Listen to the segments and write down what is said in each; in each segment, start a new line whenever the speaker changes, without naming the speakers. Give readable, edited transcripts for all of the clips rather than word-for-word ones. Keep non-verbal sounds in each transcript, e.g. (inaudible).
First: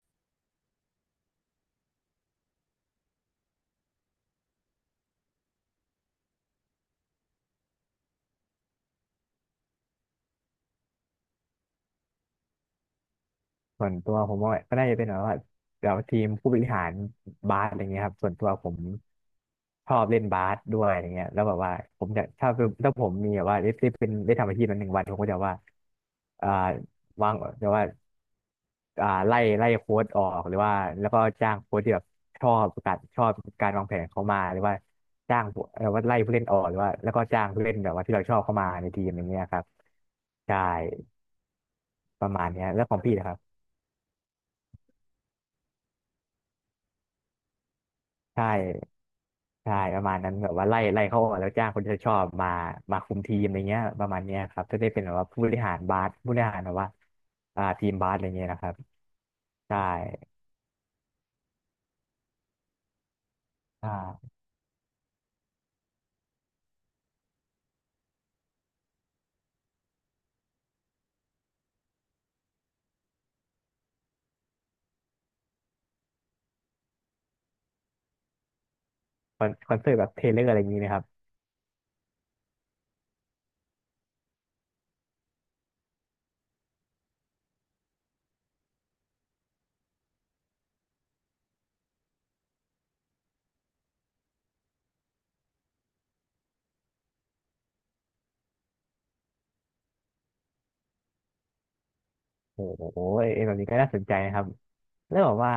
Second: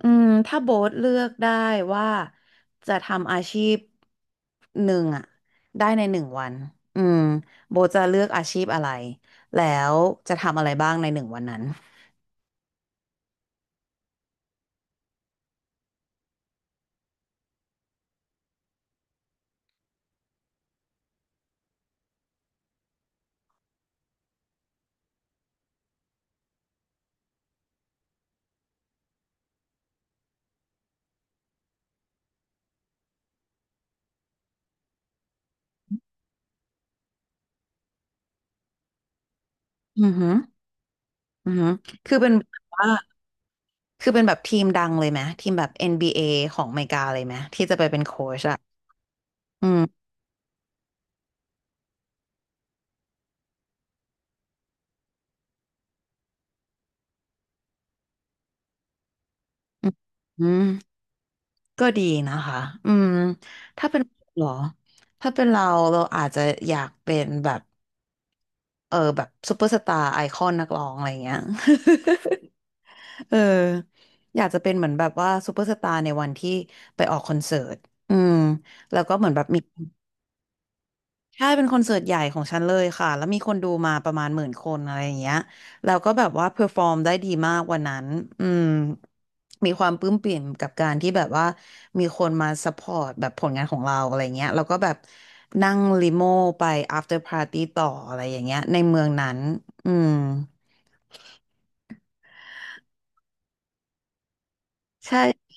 ถ้าโบ๊ทเลือกได้ว่าจะทำอาชีพหนึ่งอะได้ในหนึ่งวันอืมโบ๊ทจะเลือกอาชีพอะไรแล้วจะทำอะไรบ้างในหนึ่งวันนั้น
ส่วนตัวผมว่าก็น่าจะเป็นแบบว่าทีมผู้บริหารบาสอะไรเงี้ยครับส่วนตัวผมชอบเล่นบาสด้วยอะไรเงี้ยแล้วแบบว่าผมจะถ้าเป็นถ้าผมมีแบบว่าได้ได้เป็นได้ทำอาชีพนั้นหนึ่งวันผมก็จะว่าอ่าวางจะว่าอ่าไล่โค้ชออกหรือว่าแล้วก็จ้างโค้ชที่แบบชอบการชอบการวางแผนเขามาหรือว่าจ้างผู้เอ่อว่าไล่ผู้เล่นออกหรือว่าแล้วก็จ้างผู้เล่นแบบว่าที่เราชอบเข้ามาในทีมอย่างเงี้ยครับ
อือหือ
ใช่
อือหือคือ
ป
เป็
ระ
น
มาณ
แบ
เนี้
บ
ยแล้
ว่า
วของพี่นะครับ
คือเป็นแบบทีมดังเลยไหมทีมแบบ NBA ของอเมริกาเลยไหมที่จะไปเป็นโค้ช
ใช่
อะอื
ใช่ป
ม
ระมาณนั้นแบบว่าไล่เขาออกแล้วจ้างคนที่เขาชอบมาคุมทีมอะไรเงี้ยประมาณเนี้ยครับจะได้เป็นแบบว่าผู้บริหารบาสผู้บริหารแบบว่าทีมบาสอะไรเงี้ยนะครับใช่
อืมก็ดีนะคะอืมถ้าเป็นเรา
อ่า
เหรอถ้าเป็นเราเราอาจจะอยากเป็นแบบ เออแบบซูเปอร์สตาร์ไอคอนนักร้องอะไรเงี้ย (laughs) เอออยากจะเป็นเหมือนแบบว่าซูเปอร์สตาร์ในวันที่ไปออกคอนเสิร์ตอืมแล้วก็เหมือนแบบมี
คอนเสิร์ตแบบเทเลอร์อะไรอย่างงี้นะครับ
ใช่เป็นคอนเสิร์ตใหญ่ของฉันเลยค่ะแล้วมีคนดูมาประมาณหมื่นคนอะไรอย่างเงี้ยแล้วก็แบบว่าเพอร์ฟอร์มได้ดีมากวันนั้นอืมมีความปลื้มปริ่มกับการที่แบบว่ามีคนมาซัพพอร์ตแบบผลงานของเราอะไรเงี้ยแล้วก็แบบนั่งลิโม่ไป after party ต่ออะไรอย่างเงี้ยในเมืองนั้นอืม
โอ้โหเอ็นแบบนี้ก็น่าสนใจนะครับแล้วแบบ
ใช่
ว่า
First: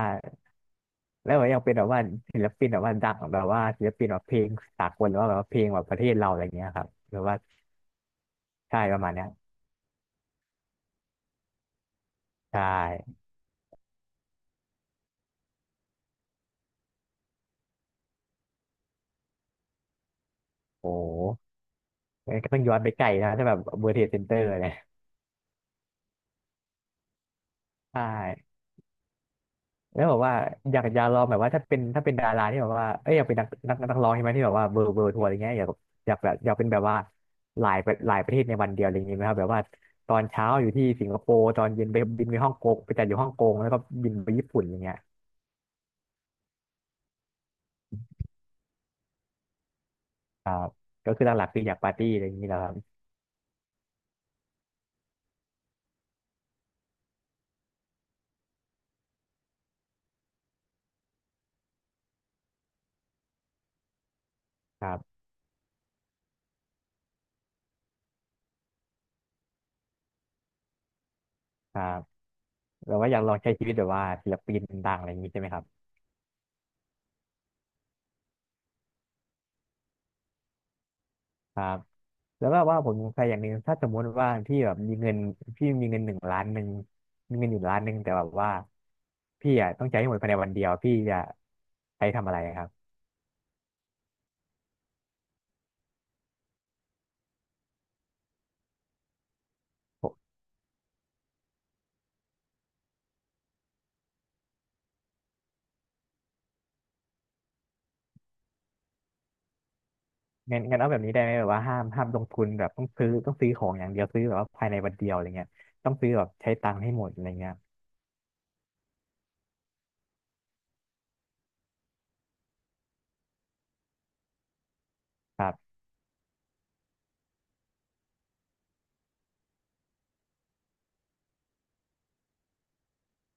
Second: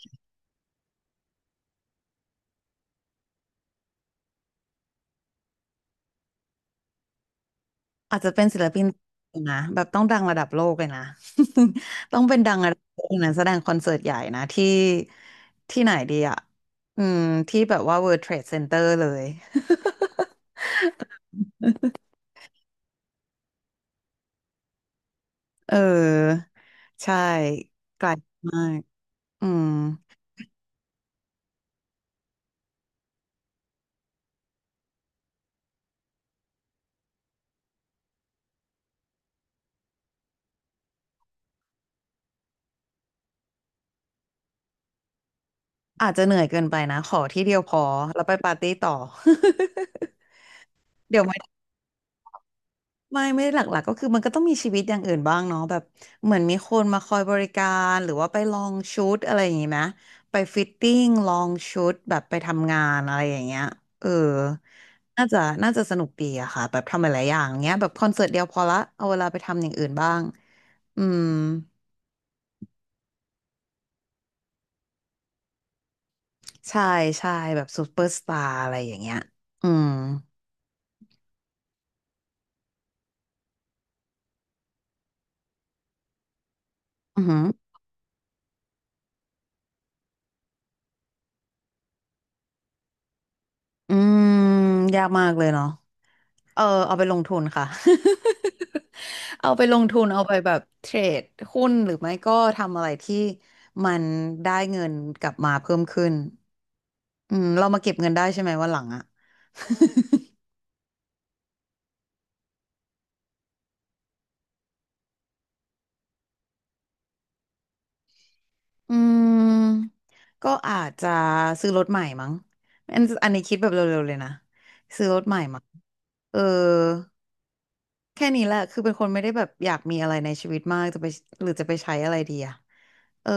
แล้วแบบยังเป็นแบบว่าศิลปินแบบว่าดังแบบว่าศิลปินแบบเพลงสากลหรือว่าแบบว่าเพลงแบบประเทศเราอะไรเงี้ยครับหรือว่า
อาจจะเป็นศิล
ใช่
ปิน
ประมาณเนี้ย
นะแบบต้องดังระดับโลกเลยนะ (laughs) ต้องเป็นดั
ใช
งระดับโลก
่
นะแสดงคอนเสิร์ตใหญ่นะที่ที่ไหนดีอ่ะอืมที่แบบว่า World Trade Center เลย (laughs)
โอ้โหก็ต้องย้อนไปไกลนะถ้าแบบเบอร์เทสเซนเตอร์เนี่ย
เออใช่
ใช่
ไกลมากอืม
แล้วแบบว่าอยากลองแบบว่าถ้าเป็นดาราที่แบบว่าเอ้ยอยากเป็นนักร้องใช่ไหมที่แบบว่าเบอร์ทัวร์อะไรเงี้ยอยากเป็นแบบว่าหลายประเทศในวันเดียวอะไรอย่างงี้ไหมครับแบบว่าตอนเช้าอยู่ที่สิงคโปร์ตอนเย็นไปบินไปฮ่องกงไปจัดอยู่ฮ่องกงแล้วก็บินไปญี่ปุ่นอย่างเงี้ย
อาจจะเหนื่อยเกินไปนะขอที่เดียวพอแล้วไปปาร์ตี้ต่อ
ครับ
(laughs)
ก็
เดี๋ย
คื
ว
อห
ไม่
ลักๆคืออยากปาร์ตี้อะไรอย่างงี้แหล้วครับ
ไม่ไม่ได้หลักๆก็คือมันก็ต้องมีชีวิตอย่างอื่นบ้างเนาะแบบเหมือนมีคนมาคอยบริการหรือว่าไปลองชุดอะไรอย่างงี้ไหมไปฟิตติ้งลองชุดแบบไปทำงานอะไรอย่างเงี้ยเออ
ครับ
น่าจะน่าจะสนุกดีอะค่ะแบบทำหลายๆอย่างเงี้ยแบบคอนเสิร์ตเดียวพอละเอาเวลาไปทำอย่างอื่นบ้างอืม
ครับแบบว่าอยากลองใช้ชีวิตแบบว่าศิลปินดังอะไรอย่างงี้ใช่ไหมครับ
ใช่ใช่แบบซูเปอร์สตาร์อะไรอย่างเงี้ยอืม
ครับแล้วก็ว่าผมสงสัยอย่างหนึ่งถ้าสมมติว่าพี่แบบมีเงินพี่มีเงินหนึ่งล้านหนึ่ง
อือ
มี
หือ
เงินอยู่ล้านหนึ่งแต่แบบว่าพี่อ่ะต้องใช้ให้หมดภายในวันเดียวพี่จะใช้ทำอะไรครับ
อืมยากมากเลยเนาะ เออเอาไปลงทุนค่ะ (laughs) เอาไปลงทุ
ผ
น
ม
เอาไปแบบเทรดหุ้นหรือไม่ก็ทำอะไรที่มันได้เงินกลับมาเพิ่มขึ้นเรามาเก็บเงินได้ใช่ไหมวันหลังอ่ะ
งั้นงั้นเอาแบบนี้ได้ไหมแบบว่าห้ามลงทุนแบบต้องซื้อของอย่างเดียวซื้อแบบว่าภายในวันเดียวอะไรเงี้ยต้องซื้อแบบใช้ตังค์ให้หมดอะไรเงี้ย
(laughs) อืมก็อาจจะซื้อรถใหม่มั้งอันนี้คิดแบบเร็วๆเลยนะซื้อรถใหม่
ครั
มั้ง
บ
เออแค่นี้แหละคือเป็นคนไม่ได้แบบอยากมีอะไรในชีวิตมากจะไปหรือจะไปใช้อะไรดีอะเออ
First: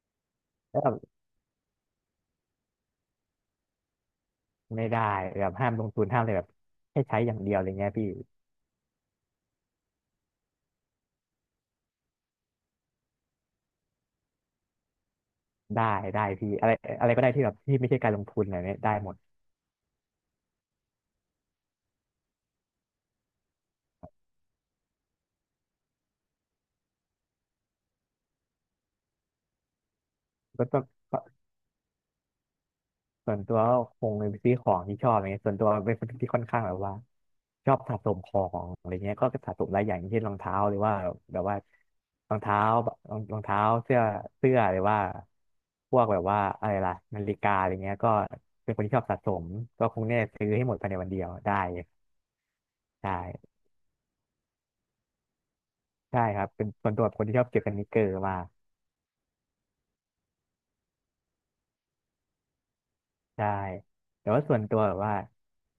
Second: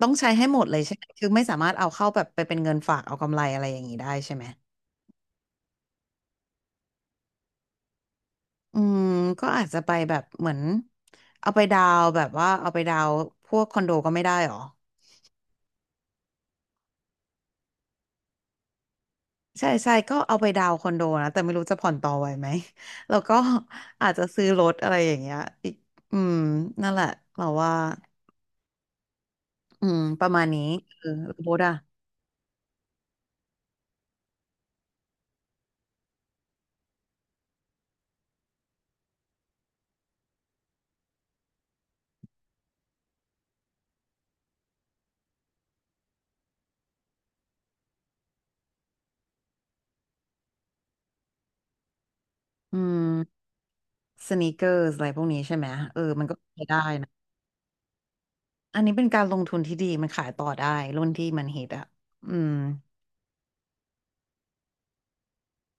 ต้องใช้ให้หมดเล
แล้
ย
วแบ
ใช่
บ
ไหมคือไม่สามารถเอาเข้าแบบไปเป็นเงินฝากเอากำไรอะไรอย่างนี้ได้ใช่ไหม
ไม่ได้แบบห้ามลงทุนห้ามเลยแบบให้ใช้อย่างเดียวอะไรเงี้ยพี่
อืมก็อาจจะไปแบบเหมือนเอาไปดาวน์แบบว่าเอาไปดาวน์พวกคอนโดก็ไม่ได้หรอ
ได้ได้พี่อะไรอะไรก็ได้ที่แบบที่ไม่ใช่การลงทุนอะไรเนี้ยได้หมด
ใช่ใช่ก็เอาไปดาวน์คอนโดนะแต่ไม่รู้จะผ่อนต่อไหวไหม (laughs) แล้วก็อาจจะซื้อรถอะไรอย่างเงี้ยอีกอืมนั่นแหละเราว่าประมาณนี้
ก็ต้อง
เออรถอะ
ส่วนตัวก็คงไปซื้อของที่ชอบอะไรเงี้ยส่วนตัวเป็นคนที่ค่อนข้างแบบว่าชอบสะสมของอะไรเงี้ยก็สะสมหลายอย่างอย่างเช่นรองเท้าหรือว่าแบบว่ารองเท้ารองเท้าเสื้อเสื้อหรือว่าพวกแบบว่าอะไรล่ะนาฬิกาอะไรเงี้ยก็เป็นคนที่ชอบสะสมก็คงเนี่ยซื้อให้หมดภายในวันเดียวได้
อื
ใช่
มสนีกเกอร์อะไรพวกนี้ใช่ไหมเออ
ใช่
มันก็
ครับเป็นส่วนตัวเป็นคนที่ชอบเก็บสนิกเกอร์มาก
อันนี้เป็นการลงทุนที่ดีมันขายต่อได้รุ่นที่มันฮิตอะอืม
ใช่แต่ว่าส่วนตัวแบบว่า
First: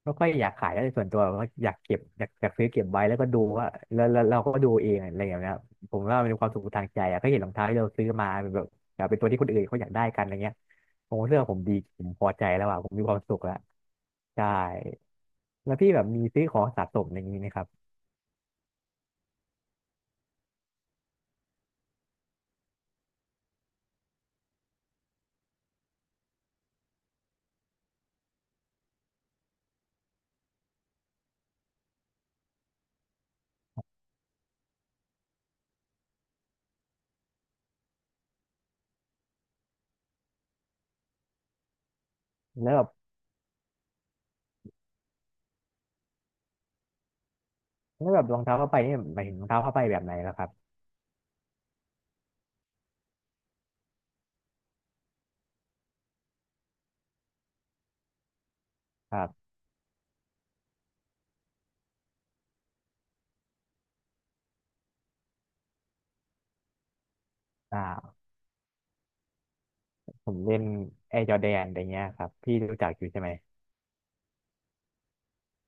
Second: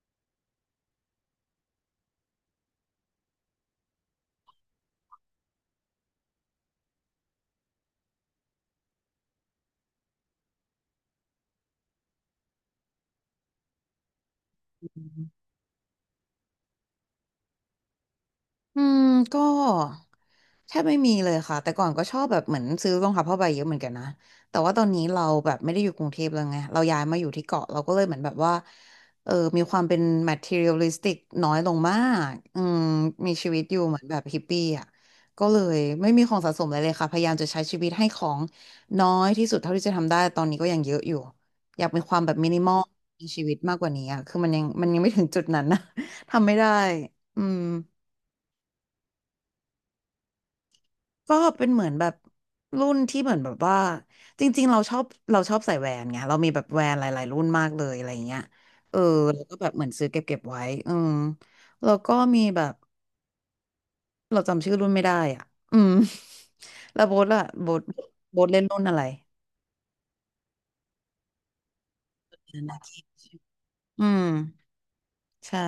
ไม่ค่อยอยากขายแล้วแต่ส่วนตัวแบบว่าอยากเก็บอยากซื้อเก็บไว้แล้วก็ดูว่าแล้วเราก็ดูเองอะไรอย่างเงี้ยครับผมว่ามันเป็นความสุขทางใจอะก็เห็นรองเท้าที่เราซื้อมาเป็นแบบเป็นตัวที่คนอื่นเขาอยากได้กันอะไรเงี้ยผมเลือกผมดีผมพอใจแล้วอะผมมีความสุขแล้วใช่แล้วพี่แบบมีซื้อของสะสมอย่างนี้ไหมครับ
อืมก็แทบไม่มีเลยค่ะแต่ก่อนก็ชอบแบบเหมือนซื้อรองเท้าผ้าใบเยอะเหมือนกันนะแต่ว่าตอนนี้เราแบบไม่ได้อยู่กรุงเทพแล้วไงเราย้ายมาอยู่ที่เกาะเราก็เลยเหมือนแบบว่าเออมีความเป็น materialistic น้อยลงมากมีชีวิตอยู่เหมือนแบบฮิปปี้อ่ะก็เลยไม่มีของสะสมอะไรเลยค่ะพยายามจะใช้ชีวิตให้ของน้อยที่สุดเท่าที่จะทำได้ตอนนี้ก็ยังเยอะอยู่อยากมีความแบบมินิม
แล้
อ
ว
ล
แบบ
ในชีวิตมากกว่านี้อ่ะคือมันยังไม่ถึงจุดนั้นนะ (laughs) ทำไม่ได้อืม
แล้วแบบรองเท้าผ้าใบนี่หมายถึงรองเท้าผ้าใบแบบไหนแล้วครับ
ก็เป็นเหมือนแบบรุ่นที่เหมือนแบบว่าจริงๆเราชอบเราชอบใส่แหวนไงเรามีแบบแหวนหลายๆรุ่นมากเลยอะไรเงี้ยเออ
ครั
แล้ว
บ
ก็แบบเหมือนซื้อเก็บไว้อืมแล้วก็มีแบบเราจำชื่อรุ่นไม่ได้อ่ะอืม (laughs) แล้วโบ๊ทล่ะโบ๊ท
อ่า
โบ๊ทเล่นรุ่นอะไร
ผมเล่นแอร์จอแดนอะไรเงี้ยครับพี่
นา
รู้จัก
คิ
อยู่ใช่ไหม
อืมใช่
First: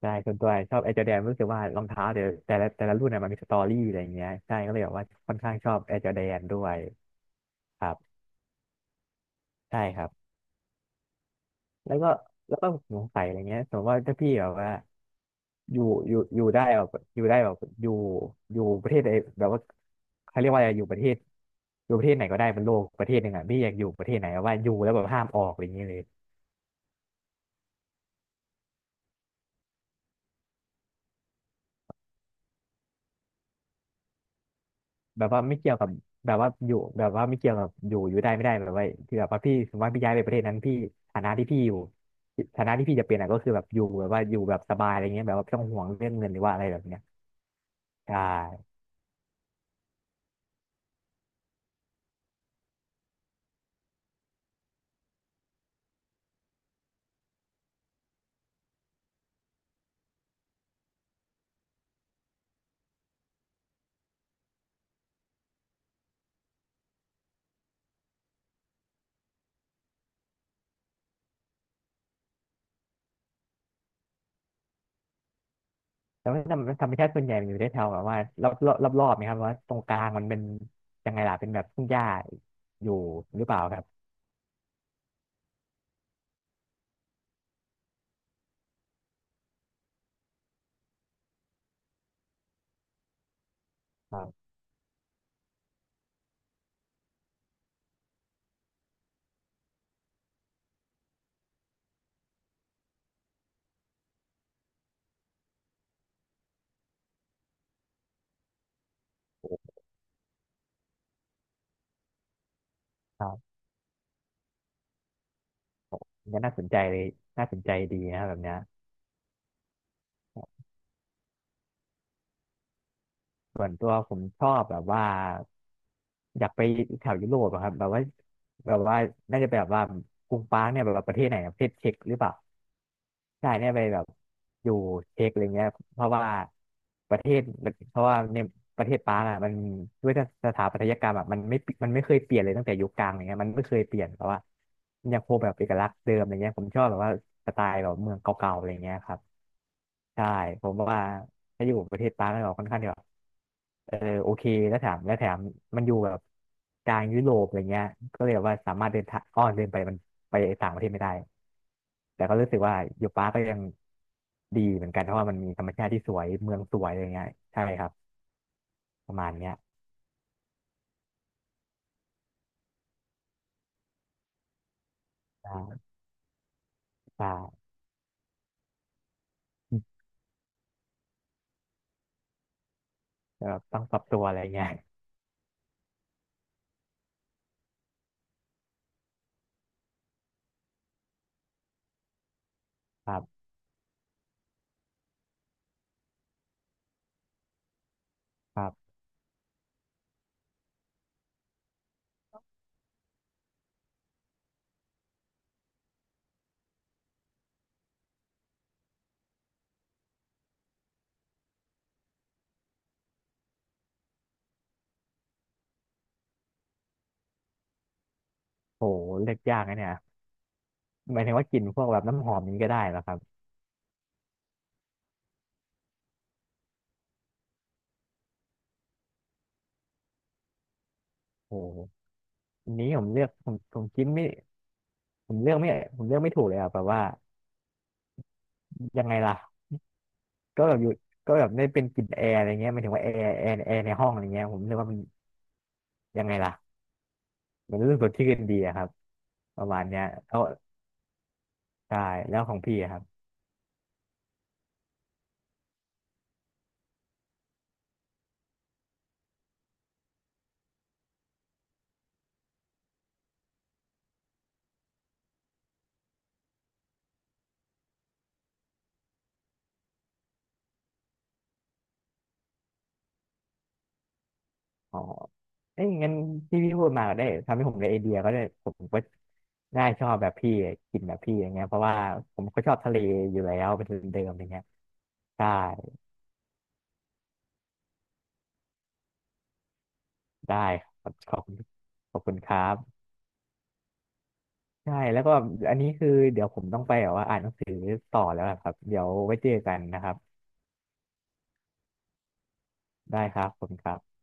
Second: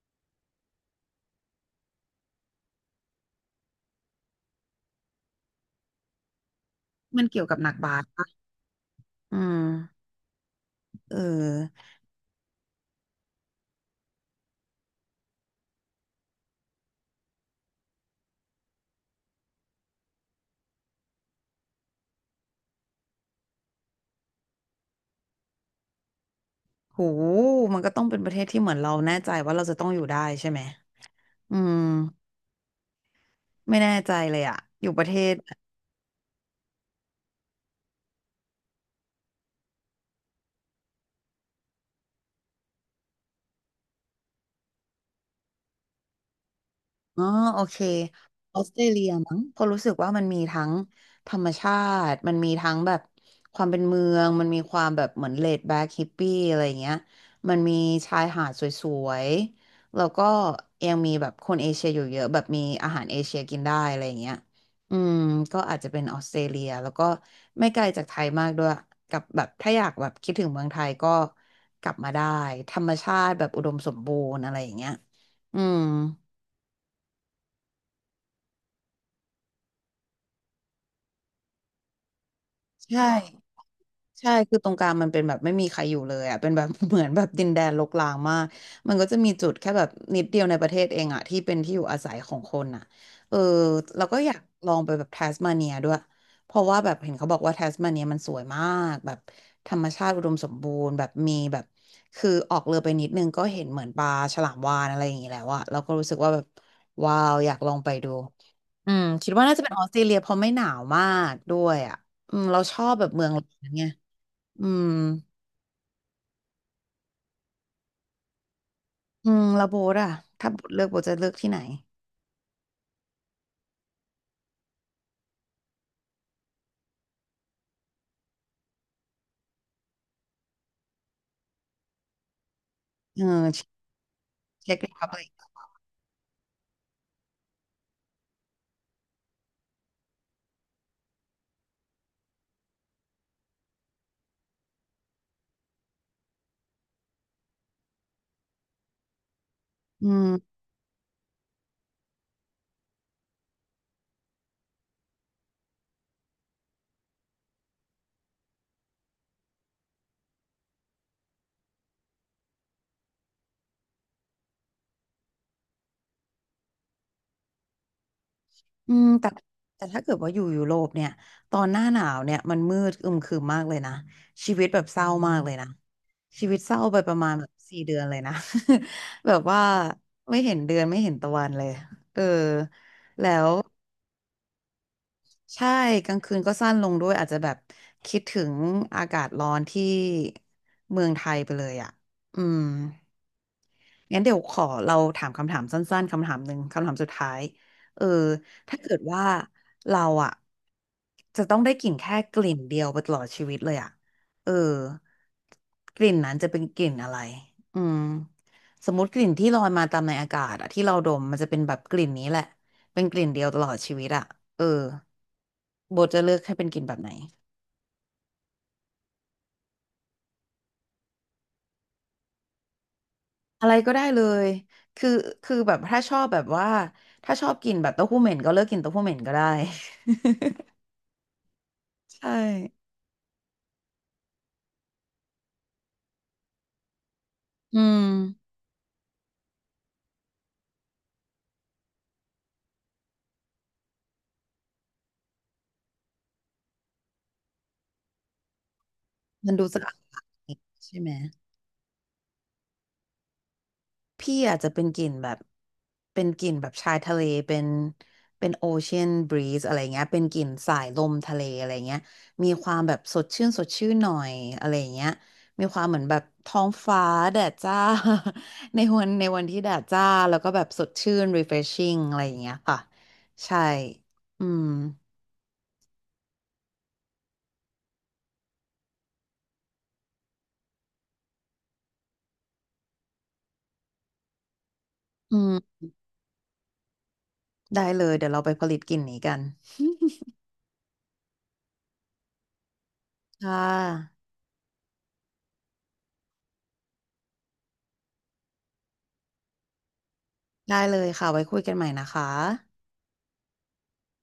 ใช่ส่วนตัวชอบแอร์จอแดนรู้สึกว่ารองเท้าเดี๋ยวแต่ละรุ่นน่ะมันมีสตอรี่อะไรอย่างเงี้ยใช่ก็เลยแบบว่าค่อนข้างชอบแอร์จอแดนด้วย
มันเกี่ยวกับหนัก
ครั
บาส
บ
ปะอื
ใช่ค
ม
รับ
เออ
แล้วก็แล้วก็สงสัยอะไรเงี้ยสมมติว่าถ้าพี่แบบว่าอยู่ได้แบบอยู่ได้แบบอยู่อยู่ประเทศใดแบบว่าเขาเรียกว่าอะไรอยู่ประเทศไหนก็ได้บนโลกประเทศหนึ่งอ่ะพี่อยากอยู่ประเทศไหนแบบว่าอยู่แล้วแบบห้ามออกอะไรอย่างเงี้ยเลย
โหมันก็ต้องเป็นประเทศที่เหมือนเราแน่ใจว่าเราจะต้องอยู่ได้ใช่ไหมอืมไม่แน่ใจเลยอะอยู่ประเท
แบบ
ศ
ว่า
ไหน
ไม่เกี่ยวกับแบบว่าอยู่แบบว่าไม่เกี่ยวกับอยู่ได้ไม่ได้แบบว่าที่แบบว่าพี่สมมติว่าพี่ย้ายไปประเทศนั้นพี่ฐานะที่พี่อยู่ฐานะที่พี่จะเป็นอ่ะก็คือแบบอยู่แบบว่าอยู่แบบสบายอะไรเงี้ยแบบว่าไม่ต้องห่วงเรื่องเงินหรือว่าอะไรแบบเนี้ย
อ๋อโอเค
ใช่
ออสเตรเลียมั้งเพอราะรู้สึกว่ามันมีทั้งธรรมชาติมันมีทั้งแบบความเป็นเมืองมันมีความแบบเหมือนเลดแบ็กฮิปปี้อะไรอย่างเงี้ยมันมีชายหาดสวยๆแล้วก็ยังมีแบบคนเอเชียอยู่เยอะแบบมีอาหารเอเชียกินได้อะไรอย่างเงี้ยอืมก็อาจจะเป็นออสเตรเลียแล้วก็ไม่ไกลจากไทยมากด้วยกับแบบถ้าอยากแบบคิดถึงเมืองไทยก็กลับมาได้ธรรมชาติแบบอุดมสมบูรณ์อะไรอย่างเงี้ยอืม
แล้วธรรมชาติส่วนใหญ่มันอยู่ได้แถวแบบว่ารอบๆนะครับว่าตรงกลางมันเป็นยังไงล่ะเป็นแบบทุ่งหญ้าอยู่
ใช่
หรือเปล่าครับ
ใช่ คือตรงกลางมันเป็นแบบไม่มีใครอยู่เลยอ่ะเป็นแบบ (laughs) เหมือนแบบดินแดนรกร้างมาก มันก็จะมีจุดแค่แบบนิดเดียวในประเทศเองอ่ะที่เป็นที่อยู่อาศัยของคนอ่ะเออเรา
ค
ก็
รั
อยาก
บ
ลองไปแบบแทสมาเนียด้วยเพราะว่าแบบเห็นเขาบอกว่าแทสมาเนียมันสวยมากแบบธรรมชาติอุดมสมบูรณ์แบบมีแบบคือออกเรือไปนิดนึงก็เห็นเหมือนปลาฉลามวาฬอะไรอย่างงี้แล้วอ่ะเราก็รู้สึกว่าแบบว้าวอยากลองไปดูอืมคิดว่าน่าจะเป็นออสเตรเลียเพราะไม่หนาวมากด้วยอ่ะอืมเราชอบแบบ
ค
เมือ
รั
ง (laughs) ร้อ
บ
นไง อืม
ก็น่าสนใจเลยน่าสนใจดีนะครับแบบเนี้ย
อืมแล้วโบทอะถ้าโบทเลือกโบทจะเลือกที่ไหน
ส่วนตัวผมชอบแบบว่า อยากไปแถวยุโรปอะครับแบบว่าแบบว่าน่าจะไปแบบว่ากรุงปรางเนี่ยแบบว่าประเทศไหนอะประเทศเช็กหรือเปล่า
เอ
ใช่
อ
เนี่ยไปแบบอยู่
เช็ครีพับลิ
เช็ก
ก
อะไรเงี้ยเพราะว่าประเทศเพราะว่าในประเทศปรางอะมันด้วยสถาปัตยกรรมอะมันไม่เคยเปลี่ยนเลยตั้งแต่ยุคกลางอะไรเงี้ยมันไม่เคยเปลี่ยนเพราะว่ามันยังคงแบบเอกลักษณ์เดิมอะไรเงี้ยผมชอบแบบว่าสไตล์แบบเมืองเก่าๆอะไรเงี้ยครับ
อืม
ใช่ผมว่าถ้าอยู่ประเทศปรางก็ค่อนข้างที่แบบ เออโอเคแล้วแถมมันอยู่แบบกลางยุโรปอะไรเงี้ยก็เลยแบบว่าสามารถเดินทางอ้อเดินไปมันไปต่างประเทศไม่ได้แต่ก็รู้สึกว่ายูปาก็ยังดีเหมือนกันเพราะว่ามันมีธรรมชาติที่สวยเมืองสวยอะไรเงี้ยใช่ครับ
อืม
ประมา
แต่
ณเนี้ย
แต่ถ้าเกิดว่าอยู่ยุโรปเนี่ยตอนหน้าหนาวเนี่ยมันมืดอึมครึมมากเลยนะชีวิตแบบเศร้ามากเลยนะ
ใช่
ชีวิตเศร้าไปประ
ใช่
มาณแบบ4 เดือนเลยนะ (laughs) แบบว่าไม่เห็นเดือนไม่เห็นตะวันเลยเออแล้
แบ
ว
บต้องปรับตัวอะไรเงี้ย
ใช่กลางคืนก็สั้นลงด้วยอาจจะแบบคิดถึงอากาศร้อนที่เมืองไทยไปเลยอะอืม
ครับ
งั้นเดี๋ยวขอเราถามคำถามสั้นๆคำถามหนึ่งคำถามสุดท้ายเออ
ครั
ถ้า
บ
เกิดว่าเราอะจะต้องได้กลิ่นแค่กลิ่นเดียวไปตลอดชีวิตเลยอะเออกลิ่นนั้นจะเป็นกลิ่นอะไรอืมสมมติกลิ่นที่ลอยมาตามในอากาศอะที่เราดมมันจะเป็นแบบกลิ่นนี้แหละเป็นกลิ่นเดียวตลอดชีวิตอะเออโบจะเลือกให้เป็นกลิ่นแบบไหน
โหเลือกยากนะเนี่ยหมายถึงว่ากลิ่นพวกแบบน้ำหอมนี้ก็ได้เหรอครับ
อะไรก็ได้เลยคือคือแบบถ้าชอบแบบว่าถ้าชอบกินแบบเต้าหู้เหม็นก็เลิกกินเต้าหู้เหม็นก็ได้
โห
ใช่
อันนี้ผมเลือกผมผมคิดไม่ผมเลือกไม่ผมเลือกไม่ถูกเลยอ่ะแบบว่า
อืม
ยังไงล่ะ ก็แบบอยู่ก็แบบได้เป็นกลิ่นแอร์อะไรเงี้ยหมายถึงว่าแอร์ในห้องอะไรเงี้ยผมรู้สึกว่ามันยังไงล่ะมันรู้สึกสดชื่นดีอะครับ
มัน
ป
ดู
ระมา
สะ
ณ
อาด
เนี้ยแล้ว
ใช่ไหม
ใช่แล้วของพี่อะครับ
พี่อาจจะเป็นกลิ่นแบบเป็นกลิ่นแบบชายทะเลเป็นเป็นโอเชียนบรีซอะไรเงี้ยเป็นกลิ่นสายลมทะเลอะไรเงี้ยมีความแบบสดชื่นสดชื่นหน่อยอะไรเงี้ยมีความเหมือนแบบท้องฟ้าแดดจ้า (laughs) ในวันในวันที่แดดจ้าแล้วก็แบบสดชื่น refreshing อะไรอย่างเงี้ยค่ะใช่อืม
อ๋อเอ้ยงั้นที่พี่พูดมาก็ได้ทำให้ผมได้ไอเดียก็ได้ผมก็น่าชอบแบบพี่กลิ่นแบบพี่อย่างเงี้ยเพราะว่าผมก็ชอบทะเลอยู่แล้วเป็นทุนเดิมอย่างเงี้ย
อื
ใช่
มได้เลยเดี๋ยวเราไปผลิตกลิ่นนี้กัน
ได้ครับขอบคุณขอบคุณครับ
ค่ะ
ใช่แล้วก็อันนี้คือเดี๋ยวผมต้องไปแบบว่าอ่านหนังสือต่อแล้วอะครับเดี๋ยวไว้เจอกันนะครับ
ได้เลยค่ะไว้คุยกันใหม่นะคะ
ได้ครับขอบคุณครับ